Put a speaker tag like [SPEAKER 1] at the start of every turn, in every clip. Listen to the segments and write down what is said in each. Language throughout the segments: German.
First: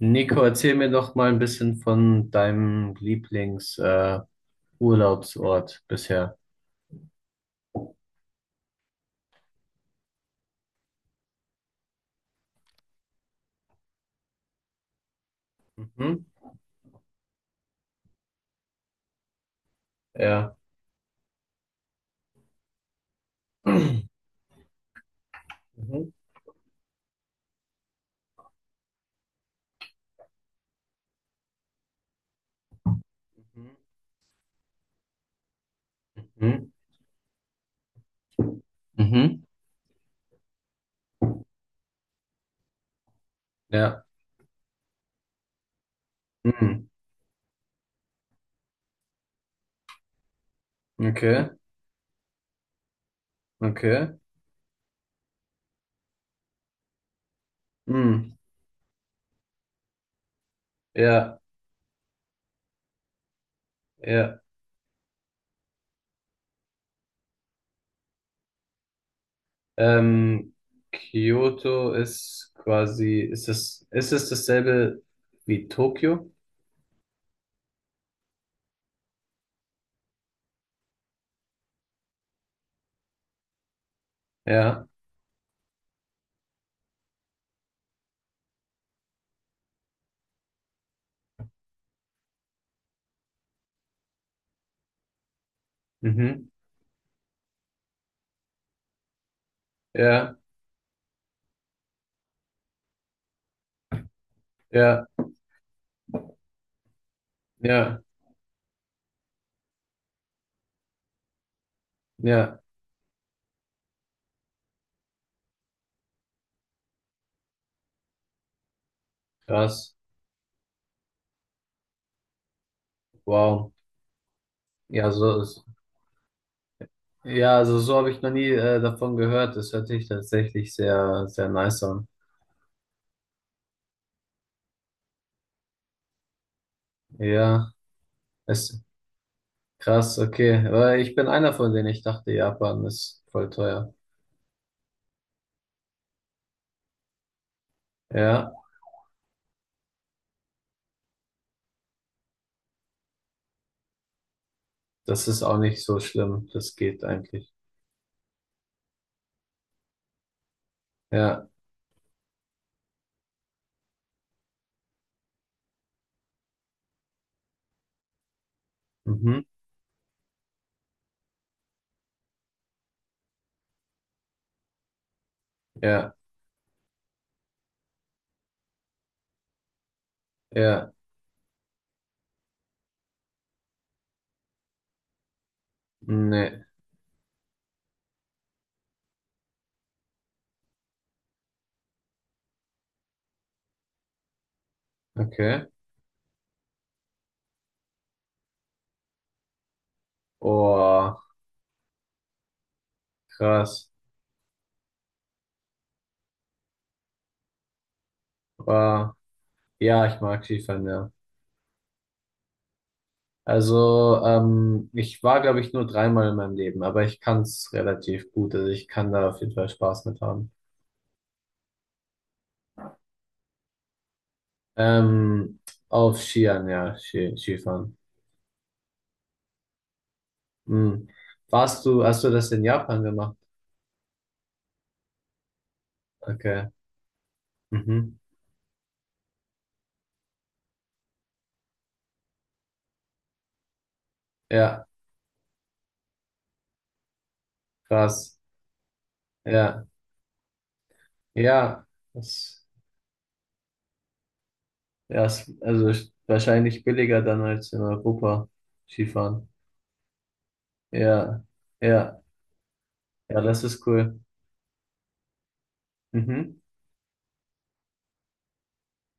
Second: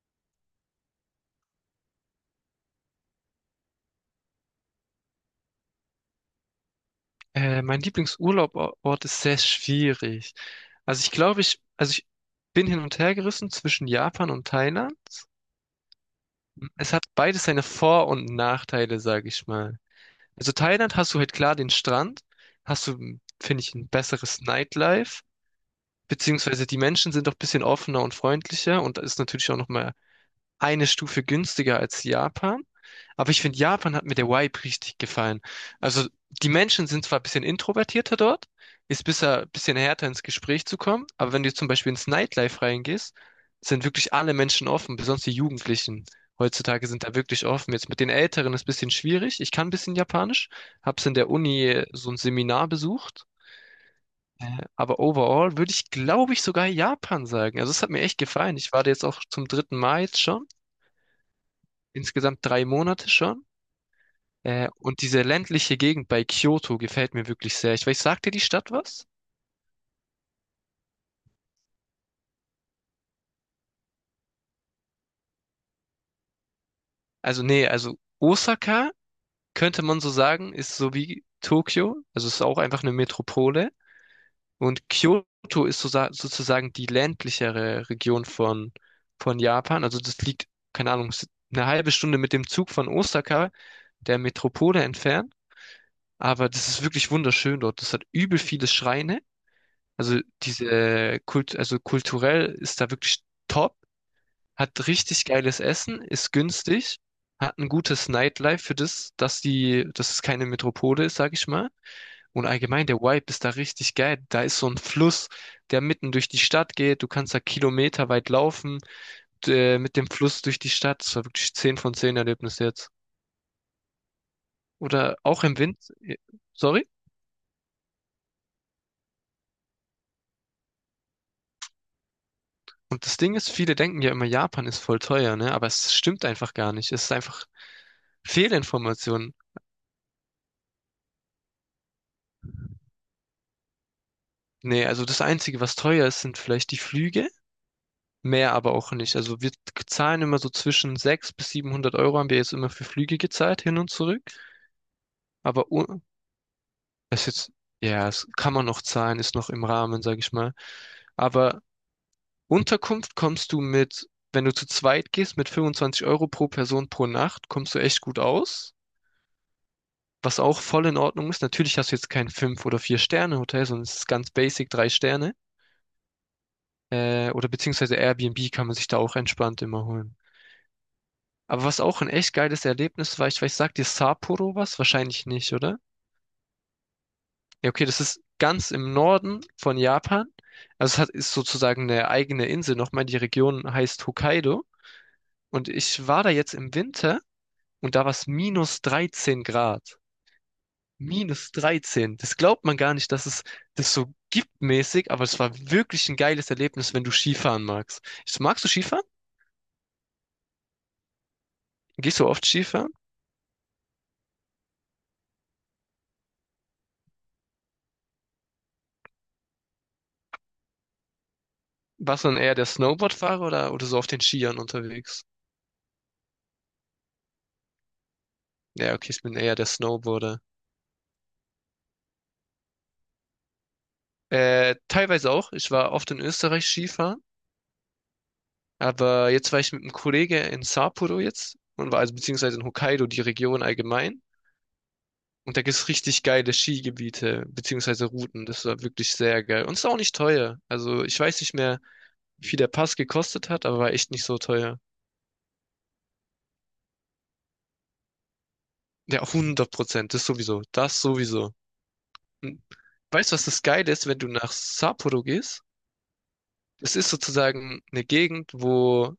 [SPEAKER 1] Nico, erzähl mir doch mal ein bisschen von deinem Lieblings, Urlaubsort bisher.
[SPEAKER 2] Mein Lieblingsurlaubort ist sehr schwierig. Also ich glaube, ich bin hin und her gerissen zwischen Japan und Thailand.
[SPEAKER 1] Mhm.
[SPEAKER 2] Es hat beides seine Vor- und Nachteile, sage ich mal. Also
[SPEAKER 1] Ja.
[SPEAKER 2] Thailand, hast du halt klar den Strand, hast du, finde ich, ein besseres Nightlife,
[SPEAKER 1] Mhm. Mhm.
[SPEAKER 2] beziehungsweise die Menschen sind auch ein bisschen offener und freundlicher und da ist natürlich auch nochmal eine Stufe günstiger als Japan. Aber ich finde, Japan, hat mir der Vibe richtig gefallen. Also die
[SPEAKER 1] Mhm.
[SPEAKER 2] Menschen sind zwar ein bisschen introvertierter dort, ist
[SPEAKER 1] Mhm.
[SPEAKER 2] bisher ein bisschen härter ins Gespräch zu kommen, aber wenn du zum Beispiel ins Nightlife reingehst, sind
[SPEAKER 1] Ja.
[SPEAKER 2] wirklich alle Menschen offen, besonders die Jugendlichen. Heutzutage
[SPEAKER 1] Mhm.
[SPEAKER 2] sind da wirklich offen. Jetzt mit den Älteren ist ein bisschen schwierig. Ich kann ein bisschen Japanisch, hab's in der
[SPEAKER 1] Okay.
[SPEAKER 2] Uni so ein Seminar besucht.
[SPEAKER 1] Okay.
[SPEAKER 2] Äh, Aber overall würde ich, glaube ich, sogar Japan sagen. Also es hat mir echt
[SPEAKER 1] Mhm.
[SPEAKER 2] gefallen. Ich war da jetzt auch zum dritten Mal jetzt schon
[SPEAKER 1] Ja.
[SPEAKER 2] insgesamt drei Monate schon.
[SPEAKER 1] Ja.
[SPEAKER 2] Und diese ländliche Gegend bei Kyoto gefällt mir wirklich sehr. Ich weiß, sagt dir die Stadt was?
[SPEAKER 1] Ähm, Kyoto ist quasi, ist es dasselbe wie Tokio?
[SPEAKER 2] Also nee, also Osaka könnte man so sagen, ist so wie Tokio, also es ist auch einfach eine Metropole. Und
[SPEAKER 1] Ja.
[SPEAKER 2] Kyoto ist so, sozusagen die ländlichere Region von Japan. Also das liegt, keine Ahnung, eine halbe Stunde mit dem Zug von Osaka, der Metropole, entfernt.
[SPEAKER 1] Mhm.
[SPEAKER 2] Aber das ist wirklich wunderschön dort. Das hat übel viele Schreine. Also
[SPEAKER 1] Ja.
[SPEAKER 2] also kulturell ist da wirklich top, hat
[SPEAKER 1] Ja.
[SPEAKER 2] richtig geiles Essen, ist günstig, hat ein
[SPEAKER 1] Ja.
[SPEAKER 2] gutes Nightlife für das, dass es keine Metropole ist, sag ich mal. Und
[SPEAKER 1] Ja.
[SPEAKER 2] allgemein der Vibe ist da richtig geil. Da ist so ein Fluss, der mitten durch die Stadt geht. Du kannst da kilometerweit laufen,
[SPEAKER 1] Krass.
[SPEAKER 2] mit dem Fluss durch die Stadt. Das war wirklich 10 von 10 Erlebnis jetzt.
[SPEAKER 1] Wow. Ja,
[SPEAKER 2] Oder
[SPEAKER 1] so
[SPEAKER 2] auch im
[SPEAKER 1] ist.
[SPEAKER 2] Wind, sorry.
[SPEAKER 1] Ja, also so habe ich noch nie davon gehört. Das hört sich tatsächlich sehr, sehr nice an.
[SPEAKER 2] Und das Ding ist, viele denken ja immer, Japan ist voll teuer, ne? Aber es stimmt einfach gar nicht. Es ist einfach
[SPEAKER 1] Ja, ist
[SPEAKER 2] Fehlinformationen.
[SPEAKER 1] krass, okay. Weil ich bin einer von denen. Ich dachte, Japan ist voll teuer.
[SPEAKER 2] Nee, also das Einzige, was teuer ist, sind vielleicht die Flüge,
[SPEAKER 1] Ja,
[SPEAKER 2] mehr aber auch nicht. Also wir zahlen immer so zwischen 600 bis 700€ haben wir jetzt immer für Flüge gezahlt, hin und zurück.
[SPEAKER 1] das ist auch
[SPEAKER 2] Aber
[SPEAKER 1] nicht so
[SPEAKER 2] un-
[SPEAKER 1] schlimm. Das geht
[SPEAKER 2] Das ist
[SPEAKER 1] eigentlich.
[SPEAKER 2] jetzt, ja, das kann man noch zahlen, ist noch im Rahmen, sag ich mal.
[SPEAKER 1] Ja,
[SPEAKER 2] Aber Unterkunft kommst du mit, wenn du zu zweit gehst, mit 25€ pro Person pro Nacht, kommst du echt gut aus.
[SPEAKER 1] mhm.
[SPEAKER 2] Was auch voll in Ordnung ist. Natürlich hast du jetzt kein fünf oder vier sterne hotel, sondern es ist ganz basic, 3 Sterne.
[SPEAKER 1] Ja,
[SPEAKER 2] Oder beziehungsweise Airbnb kann man sich da auch entspannt immer holen.
[SPEAKER 1] ja,
[SPEAKER 2] Aber was auch ein echt geiles Erlebnis war, ich weiß, sagt dir Sapporo was? Wahrscheinlich nicht, oder?
[SPEAKER 1] nee,
[SPEAKER 2] Ja, okay, das ist ganz im Norden von Japan. Also es hat, ist sozusagen eine eigene Insel nochmal. Die Region heißt Hokkaido.
[SPEAKER 1] okay.
[SPEAKER 2] Und ich war da jetzt im Winter und da war es minus 13 Grad.
[SPEAKER 1] Oh,
[SPEAKER 2] Minus 13. Das glaubt man gar nicht, dass es
[SPEAKER 1] krass.
[SPEAKER 2] das so gibt mäßig, aber es war wirklich ein geiles Erlebnis, wenn du Skifahren magst. Magst du Skifahren?
[SPEAKER 1] Wow. Ja, ich mag Skifahren, ja.
[SPEAKER 2] Gehst du oft Skifahren?
[SPEAKER 1] Also, ich war, glaube ich, nur dreimal in meinem Leben, aber ich kann es relativ gut. Also ich kann da auf jeden Fall Spaß mit haben.
[SPEAKER 2] Warst du dann eher der Snowboardfahrer oder so auf den Skiern unterwegs?
[SPEAKER 1] Ähm, auf Skiern, ja, Skifahren.
[SPEAKER 2] Ja, okay, ich bin eher der Snowboarder.
[SPEAKER 1] Hm. Hast du das in Japan gemacht?
[SPEAKER 2] Teilweise auch. Ich war oft in Österreich
[SPEAKER 1] Okay.
[SPEAKER 2] Skifahren,
[SPEAKER 1] Mhm.
[SPEAKER 2] aber jetzt war ich mit einem Kollege in Sapporo jetzt und war, also beziehungsweise in Hokkaido, die Region allgemein.
[SPEAKER 1] Ja,
[SPEAKER 2] Und da gibt's richtig geile Skigebiete beziehungsweise
[SPEAKER 1] krass.
[SPEAKER 2] Routen. Das war wirklich sehr geil. Und ist
[SPEAKER 1] Ja,
[SPEAKER 2] auch nicht teuer. Also ich weiß nicht mehr,
[SPEAKER 1] ja.
[SPEAKER 2] wie viel
[SPEAKER 1] Das,
[SPEAKER 2] der Pass gekostet hat, aber war echt nicht so teuer.
[SPEAKER 1] ja, also ist wahrscheinlich billiger dann als in Europa
[SPEAKER 2] Ja,
[SPEAKER 1] Skifahren.
[SPEAKER 2] hundert Prozent. Das sowieso. Das
[SPEAKER 1] Ja,
[SPEAKER 2] sowieso.
[SPEAKER 1] ja,
[SPEAKER 2] Und weißt du,
[SPEAKER 1] ja,
[SPEAKER 2] was das
[SPEAKER 1] das ist
[SPEAKER 2] Geile ist, wenn
[SPEAKER 1] cool.
[SPEAKER 2] du nach Sapporo gehst?
[SPEAKER 1] Mhm.
[SPEAKER 2] Es ist sozusagen eine Gegend, wo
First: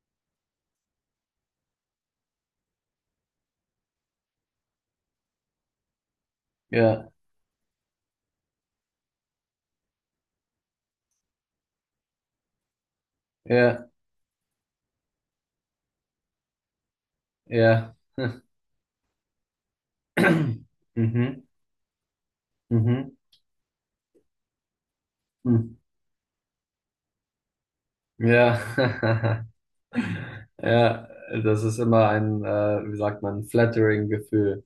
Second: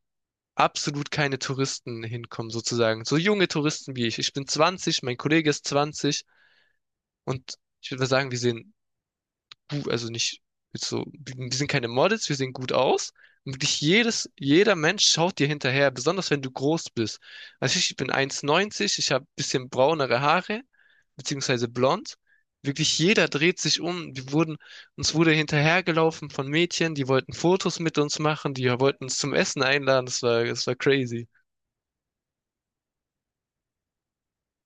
[SPEAKER 2] absolut keine Touristen hinkommen, sozusagen. So junge Touristen wie ich. Ich bin 20, mein Kollege ist 20
[SPEAKER 1] Ja,
[SPEAKER 2] und ich würde mal sagen, wir sehen gut, also nicht jetzt so, wir sind keine Models, wir sehen gut aus. Und wirklich
[SPEAKER 1] ja,
[SPEAKER 2] jeder Mensch schaut dir hinterher, besonders wenn du groß bist. Also
[SPEAKER 1] ja.
[SPEAKER 2] ich bin 1,90, ich habe ein bisschen braunere Haare,
[SPEAKER 1] Mhm.
[SPEAKER 2] beziehungsweise blond. Wirklich
[SPEAKER 1] Mhm.
[SPEAKER 2] jeder dreht sich um. Uns wurde
[SPEAKER 1] Mhm.
[SPEAKER 2] hinterhergelaufen von Mädchen, die wollten Fotos mit uns machen, die
[SPEAKER 1] Ja.
[SPEAKER 2] wollten uns zum Essen einladen. Das war
[SPEAKER 1] Ja,
[SPEAKER 2] crazy.
[SPEAKER 1] das ist immer ein, wie sagt man, flattering Gefühl.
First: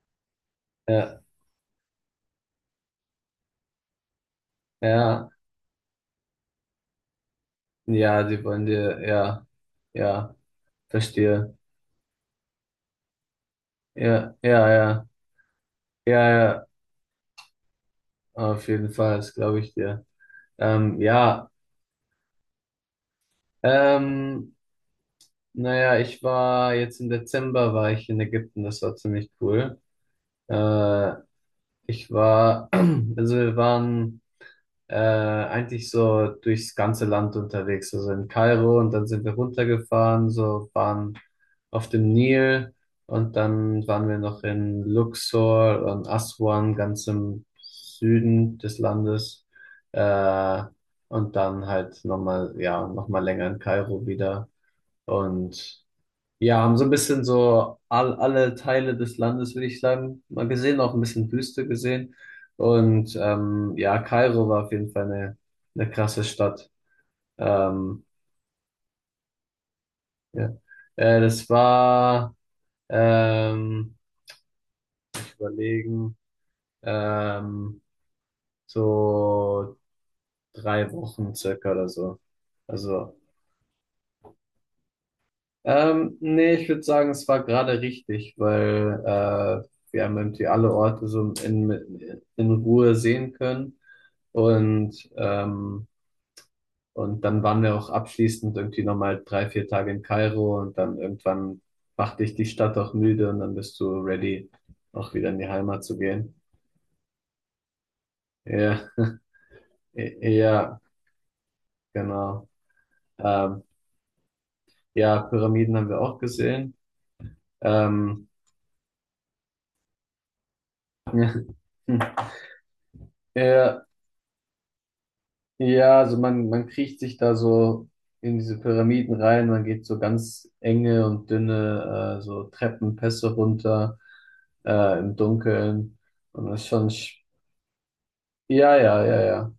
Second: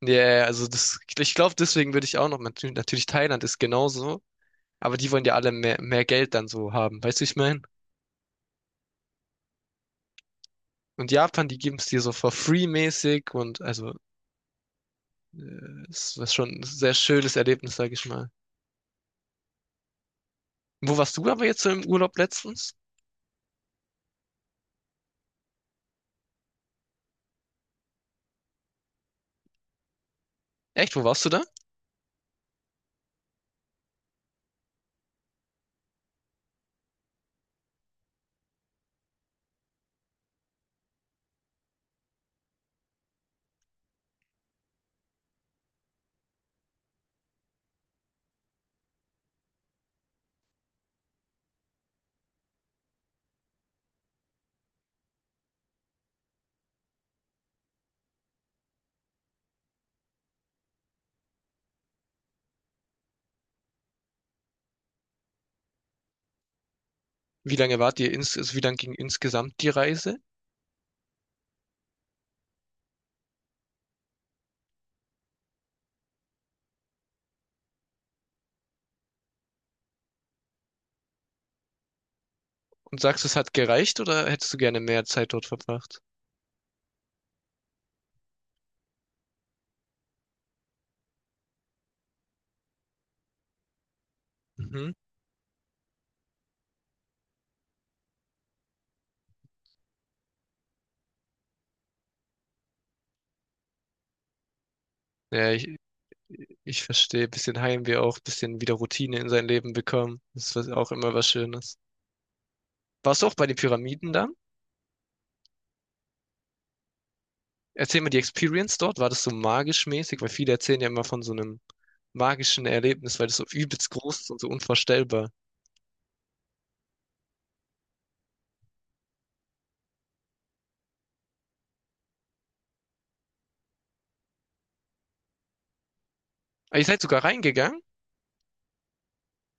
[SPEAKER 2] Ja, yeah, also das,
[SPEAKER 1] Ja.
[SPEAKER 2] ich glaube, deswegen würde ich auch noch, natürlich Thailand ist genauso, aber die wollen
[SPEAKER 1] Ja,
[SPEAKER 2] ja alle mehr Geld dann so haben. Weißt du, ich meine?
[SPEAKER 1] ja, die wollen dir, ja, ja,
[SPEAKER 2] Und Japan,
[SPEAKER 1] verstehe.
[SPEAKER 2] die geben es dir so for free mäßig und also
[SPEAKER 1] Ja, ja, ja,
[SPEAKER 2] äh,
[SPEAKER 1] ja,
[SPEAKER 2] es ist schon ein
[SPEAKER 1] ja,
[SPEAKER 2] sehr schönes Erlebnis, sag ich mal.
[SPEAKER 1] auf jeden Fall, das glaube ich dir.
[SPEAKER 2] Wo warst du aber
[SPEAKER 1] Ja,
[SPEAKER 2] jetzt so im Urlaub letztens?
[SPEAKER 1] ähm, naja, ich war jetzt im Dezember war ich in Ägypten, das war ziemlich cool.
[SPEAKER 2] Echt, wo
[SPEAKER 1] Äh,
[SPEAKER 2] warst du da?
[SPEAKER 1] ich war, also wir waren eigentlich so durchs ganze Land unterwegs. Also in Kairo und dann sind wir runtergefahren, so waren auf dem Nil und dann waren wir noch in Luxor und Aswan, ganz im Süden des Landes. Äh, und dann halt nochmal, ja, nochmal länger in Kairo wieder. Und ja, haben so ein bisschen so alle Teile des Landes, würde ich sagen, mal gesehen, auch ein bisschen Wüste gesehen. Und ja, Kairo war auf jeden Fall eine krasse Stadt.
[SPEAKER 2] Wie lange wart
[SPEAKER 1] Ähm,
[SPEAKER 2] also wie lang ging insgesamt die Reise?
[SPEAKER 1] ja. Das war, ähm, überlegen, ähm, so 3 Wochen circa oder so.
[SPEAKER 2] Und
[SPEAKER 1] Also
[SPEAKER 2] sagst du, es hat gereicht oder hättest du gerne mehr Zeit dort verbracht?
[SPEAKER 1] Nee, ich würde sagen, es war gerade richtig, weil wir haben irgendwie alle Orte so in Ruhe sehen können.
[SPEAKER 2] Mhm.
[SPEAKER 1] Und, ähm, und dann waren wir auch abschließend irgendwie nochmal 3, 4 Tage in Kairo und dann irgendwann macht dich die Stadt auch müde und dann bist du ready, auch wieder in die
[SPEAKER 2] Ja, ich,
[SPEAKER 1] Heimat zu gehen.
[SPEAKER 2] Ich verstehe, bisschen Heimweh auch, bisschen wieder
[SPEAKER 1] Ja,
[SPEAKER 2] Routine in sein Leben bekommen. Das ist
[SPEAKER 1] ja,
[SPEAKER 2] auch immer was Schönes.
[SPEAKER 1] genau.
[SPEAKER 2] Warst du auch bei den
[SPEAKER 1] Ähm,
[SPEAKER 2] Pyramiden dann?
[SPEAKER 1] ja, Pyramiden haben wir auch gesehen.
[SPEAKER 2] Erzähl mir die
[SPEAKER 1] Ähm,
[SPEAKER 2] Experience dort. War das so magisch mäßig? Weil viele erzählen ja immer von so einem magischen Erlebnis, weil das so
[SPEAKER 1] ja,
[SPEAKER 2] übelst groß ist und so unvorstellbar.
[SPEAKER 1] Ja, also man kriecht sich da so in diese Pyramiden rein, man geht so ganz enge und dünne so Treppenpässe runter im Dunkeln. Und das ist
[SPEAKER 2] Ah, ihr
[SPEAKER 1] schon,
[SPEAKER 2] seid sogar reingegangen?
[SPEAKER 1] ja, ja, ja, ja.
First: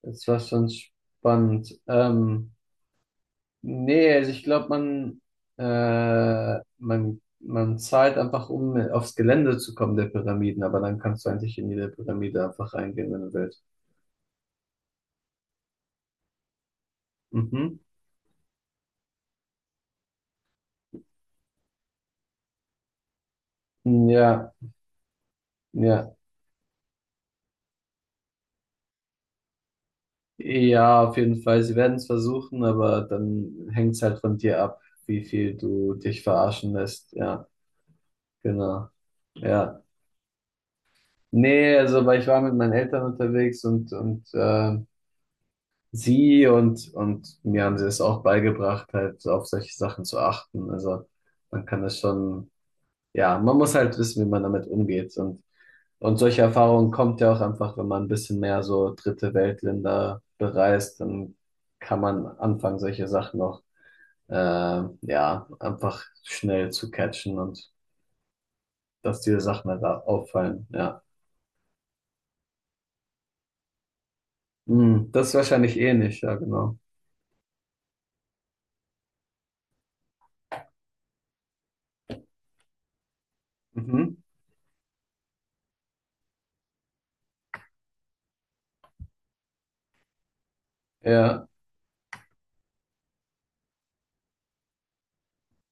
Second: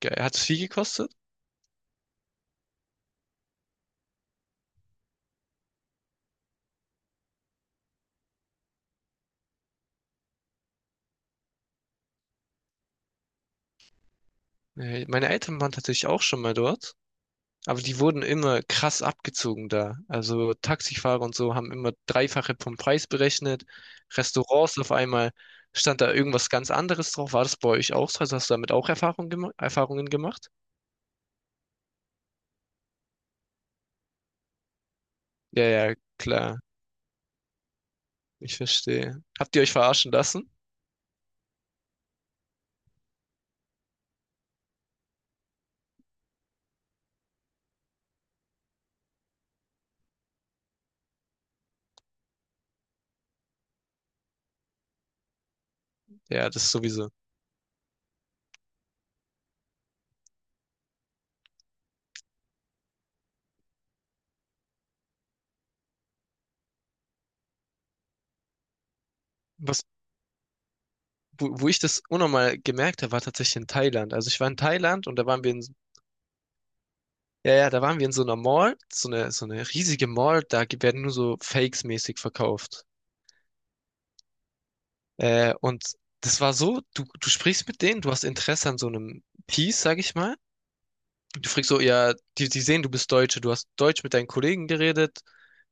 [SPEAKER 2] Geil.
[SPEAKER 1] Das
[SPEAKER 2] Hat
[SPEAKER 1] war
[SPEAKER 2] es viel
[SPEAKER 1] schon
[SPEAKER 2] gekostet?
[SPEAKER 1] spannend. Nee, also ich glaube, man zahlt einfach, um aufs Gelände zu kommen der Pyramiden, aber dann kannst du eigentlich in jede Pyramide einfach reingehen, wenn du willst.
[SPEAKER 2] Meine Eltern waren tatsächlich auch schon mal dort.
[SPEAKER 1] Mhm.
[SPEAKER 2] Aber die wurden immer krass abgezogen da. Also Taxifahrer und so haben immer Dreifache vom Preis berechnet.
[SPEAKER 1] Ja,
[SPEAKER 2] Restaurants, auf einmal stand da
[SPEAKER 1] ja.
[SPEAKER 2] irgendwas ganz anderes drauf. War das bei euch auch so? Also hast du damit auch Erfahrungen gemacht?
[SPEAKER 1] Ja, auf jeden Fall. Sie werden es versuchen, aber dann hängt es halt von dir ab, wie viel
[SPEAKER 2] Ja,
[SPEAKER 1] du
[SPEAKER 2] ja,
[SPEAKER 1] dich
[SPEAKER 2] klar.
[SPEAKER 1] verarschen lässt. Ja,
[SPEAKER 2] Ich
[SPEAKER 1] genau.
[SPEAKER 2] verstehe. Habt ihr euch
[SPEAKER 1] Ja.
[SPEAKER 2] verarschen lassen?
[SPEAKER 1] Nee, also, weil ich war mit meinen Eltern unterwegs und sie und mir haben sie es auch beigebracht, halt auf solche Sachen zu achten. Also man kann das schon. Ja, man muss halt wissen, wie man damit umgeht. Und solche
[SPEAKER 2] Ja, das
[SPEAKER 1] Erfahrungen
[SPEAKER 2] sowieso.
[SPEAKER 1] kommt ja auch einfach, wenn man ein bisschen mehr so dritte Weltländer bereist, dann kann man anfangen, solche Sachen auch, äh, ja, einfach schnell zu catchen und dass diese Sachen halt
[SPEAKER 2] Was,
[SPEAKER 1] da auffallen. Ja,
[SPEAKER 2] Wo ich das unnormal gemerkt habe, war tatsächlich in Thailand. Also ich war in Thailand
[SPEAKER 1] Hm,
[SPEAKER 2] und da
[SPEAKER 1] das ist
[SPEAKER 2] waren wir in,
[SPEAKER 1] wahrscheinlich ähnlich, ja, genau.
[SPEAKER 2] ja, ja, da waren wir in so einer Mall, so eine riesige Mall, werden nur so Fakes mäßig verkauft.
[SPEAKER 1] Mhm.
[SPEAKER 2] Und das war so, du sprichst mit denen, du hast Interesse an so einem Piece, sag ich mal. Und
[SPEAKER 1] Ja,
[SPEAKER 2] du fragst so, ja, die sehen, du bist Deutsche, du hast Deutsch mit deinen Kollegen geredet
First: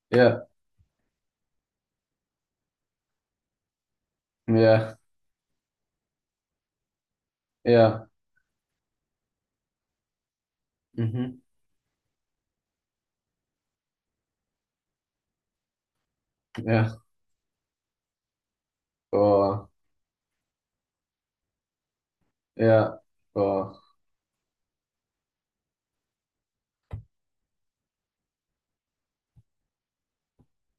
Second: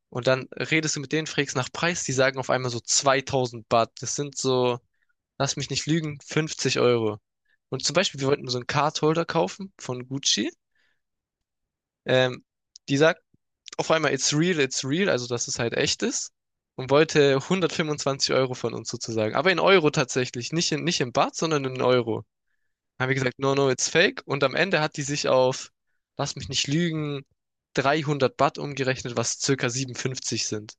[SPEAKER 2] und
[SPEAKER 1] ja,
[SPEAKER 2] dann redest du mit denen, fragst nach Preis, die sagen auf einmal so 2000 Baht. Das sind so,
[SPEAKER 1] ja,
[SPEAKER 2] lass mich nicht lügen, 50€. Und zum
[SPEAKER 1] ja,
[SPEAKER 2] Beispiel, wir wollten so einen Cardholder kaufen von Gucci.
[SPEAKER 1] mhm.
[SPEAKER 2] Ähm, Die sagt auf einmal, it's real, also dass es halt echt ist. Und
[SPEAKER 1] Ja,
[SPEAKER 2] wollte 125€ von uns sozusagen. Aber in
[SPEAKER 1] oh,
[SPEAKER 2] Euro tatsächlich. Nicht in Baht, sondern in Euro.
[SPEAKER 1] ja,
[SPEAKER 2] Haben wir gesagt, no, no,
[SPEAKER 1] oh,
[SPEAKER 2] it's fake. Und am Ende hat die sich auf, lass mich nicht lügen, 300 Baht umgerechnet, was circa 57 sind.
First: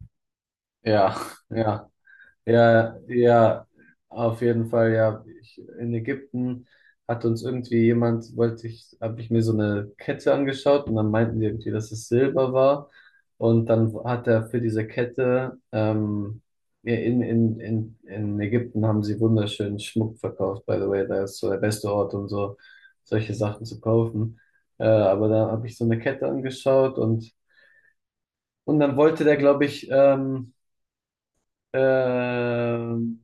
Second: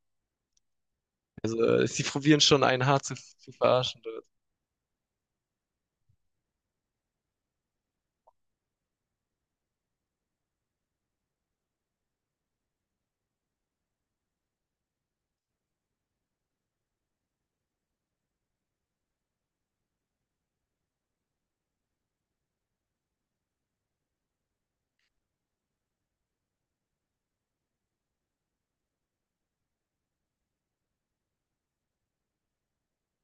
[SPEAKER 1] ja,
[SPEAKER 2] Also,
[SPEAKER 1] ja.
[SPEAKER 2] sie probieren schon einen
[SPEAKER 1] Ja,
[SPEAKER 2] hart zu
[SPEAKER 1] ja,
[SPEAKER 2] verarschen dort.
[SPEAKER 1] auf jeden Fall, ja. In Ägypten hat uns irgendwie jemand, wollte ich, habe ich mir so eine Kette angeschaut und dann meinten die irgendwie, dass es Silber war. Und dann hat er für diese Kette, ja, in Ägypten haben sie wunderschönen Schmuck verkauft, by the way. Da ist so der beste Ort, um so solche Sachen zu kaufen. Aber da habe ich so eine Kette angeschaut und dann wollte der, glaube ich, ähm,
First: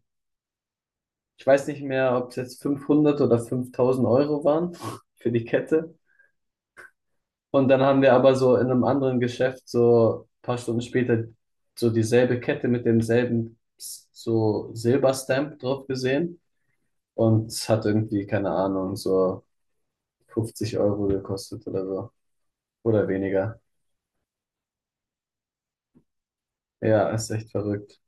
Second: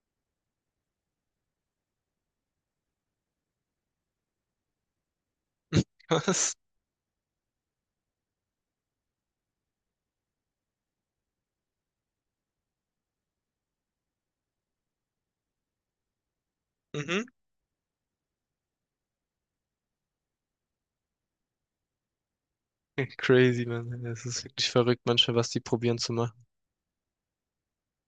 [SPEAKER 1] ich weiß nicht mehr, ob es jetzt 500 oder 5.000 Euro waren für die Kette.
[SPEAKER 2] Was?
[SPEAKER 1] Und dann haben wir aber so in einem anderen Geschäft so ein paar Stunden später so dieselbe Kette mit demselben so Silberstamp drauf gesehen.
[SPEAKER 2] Mhm.
[SPEAKER 1] Und es hat irgendwie, keine Ahnung, so 50 Euro gekostet oder so. Oder weniger.
[SPEAKER 2] Crazy, man. Es ist wirklich verrückt manchmal, was die probieren zu machen.
[SPEAKER 1] Ja, ist echt verrückt.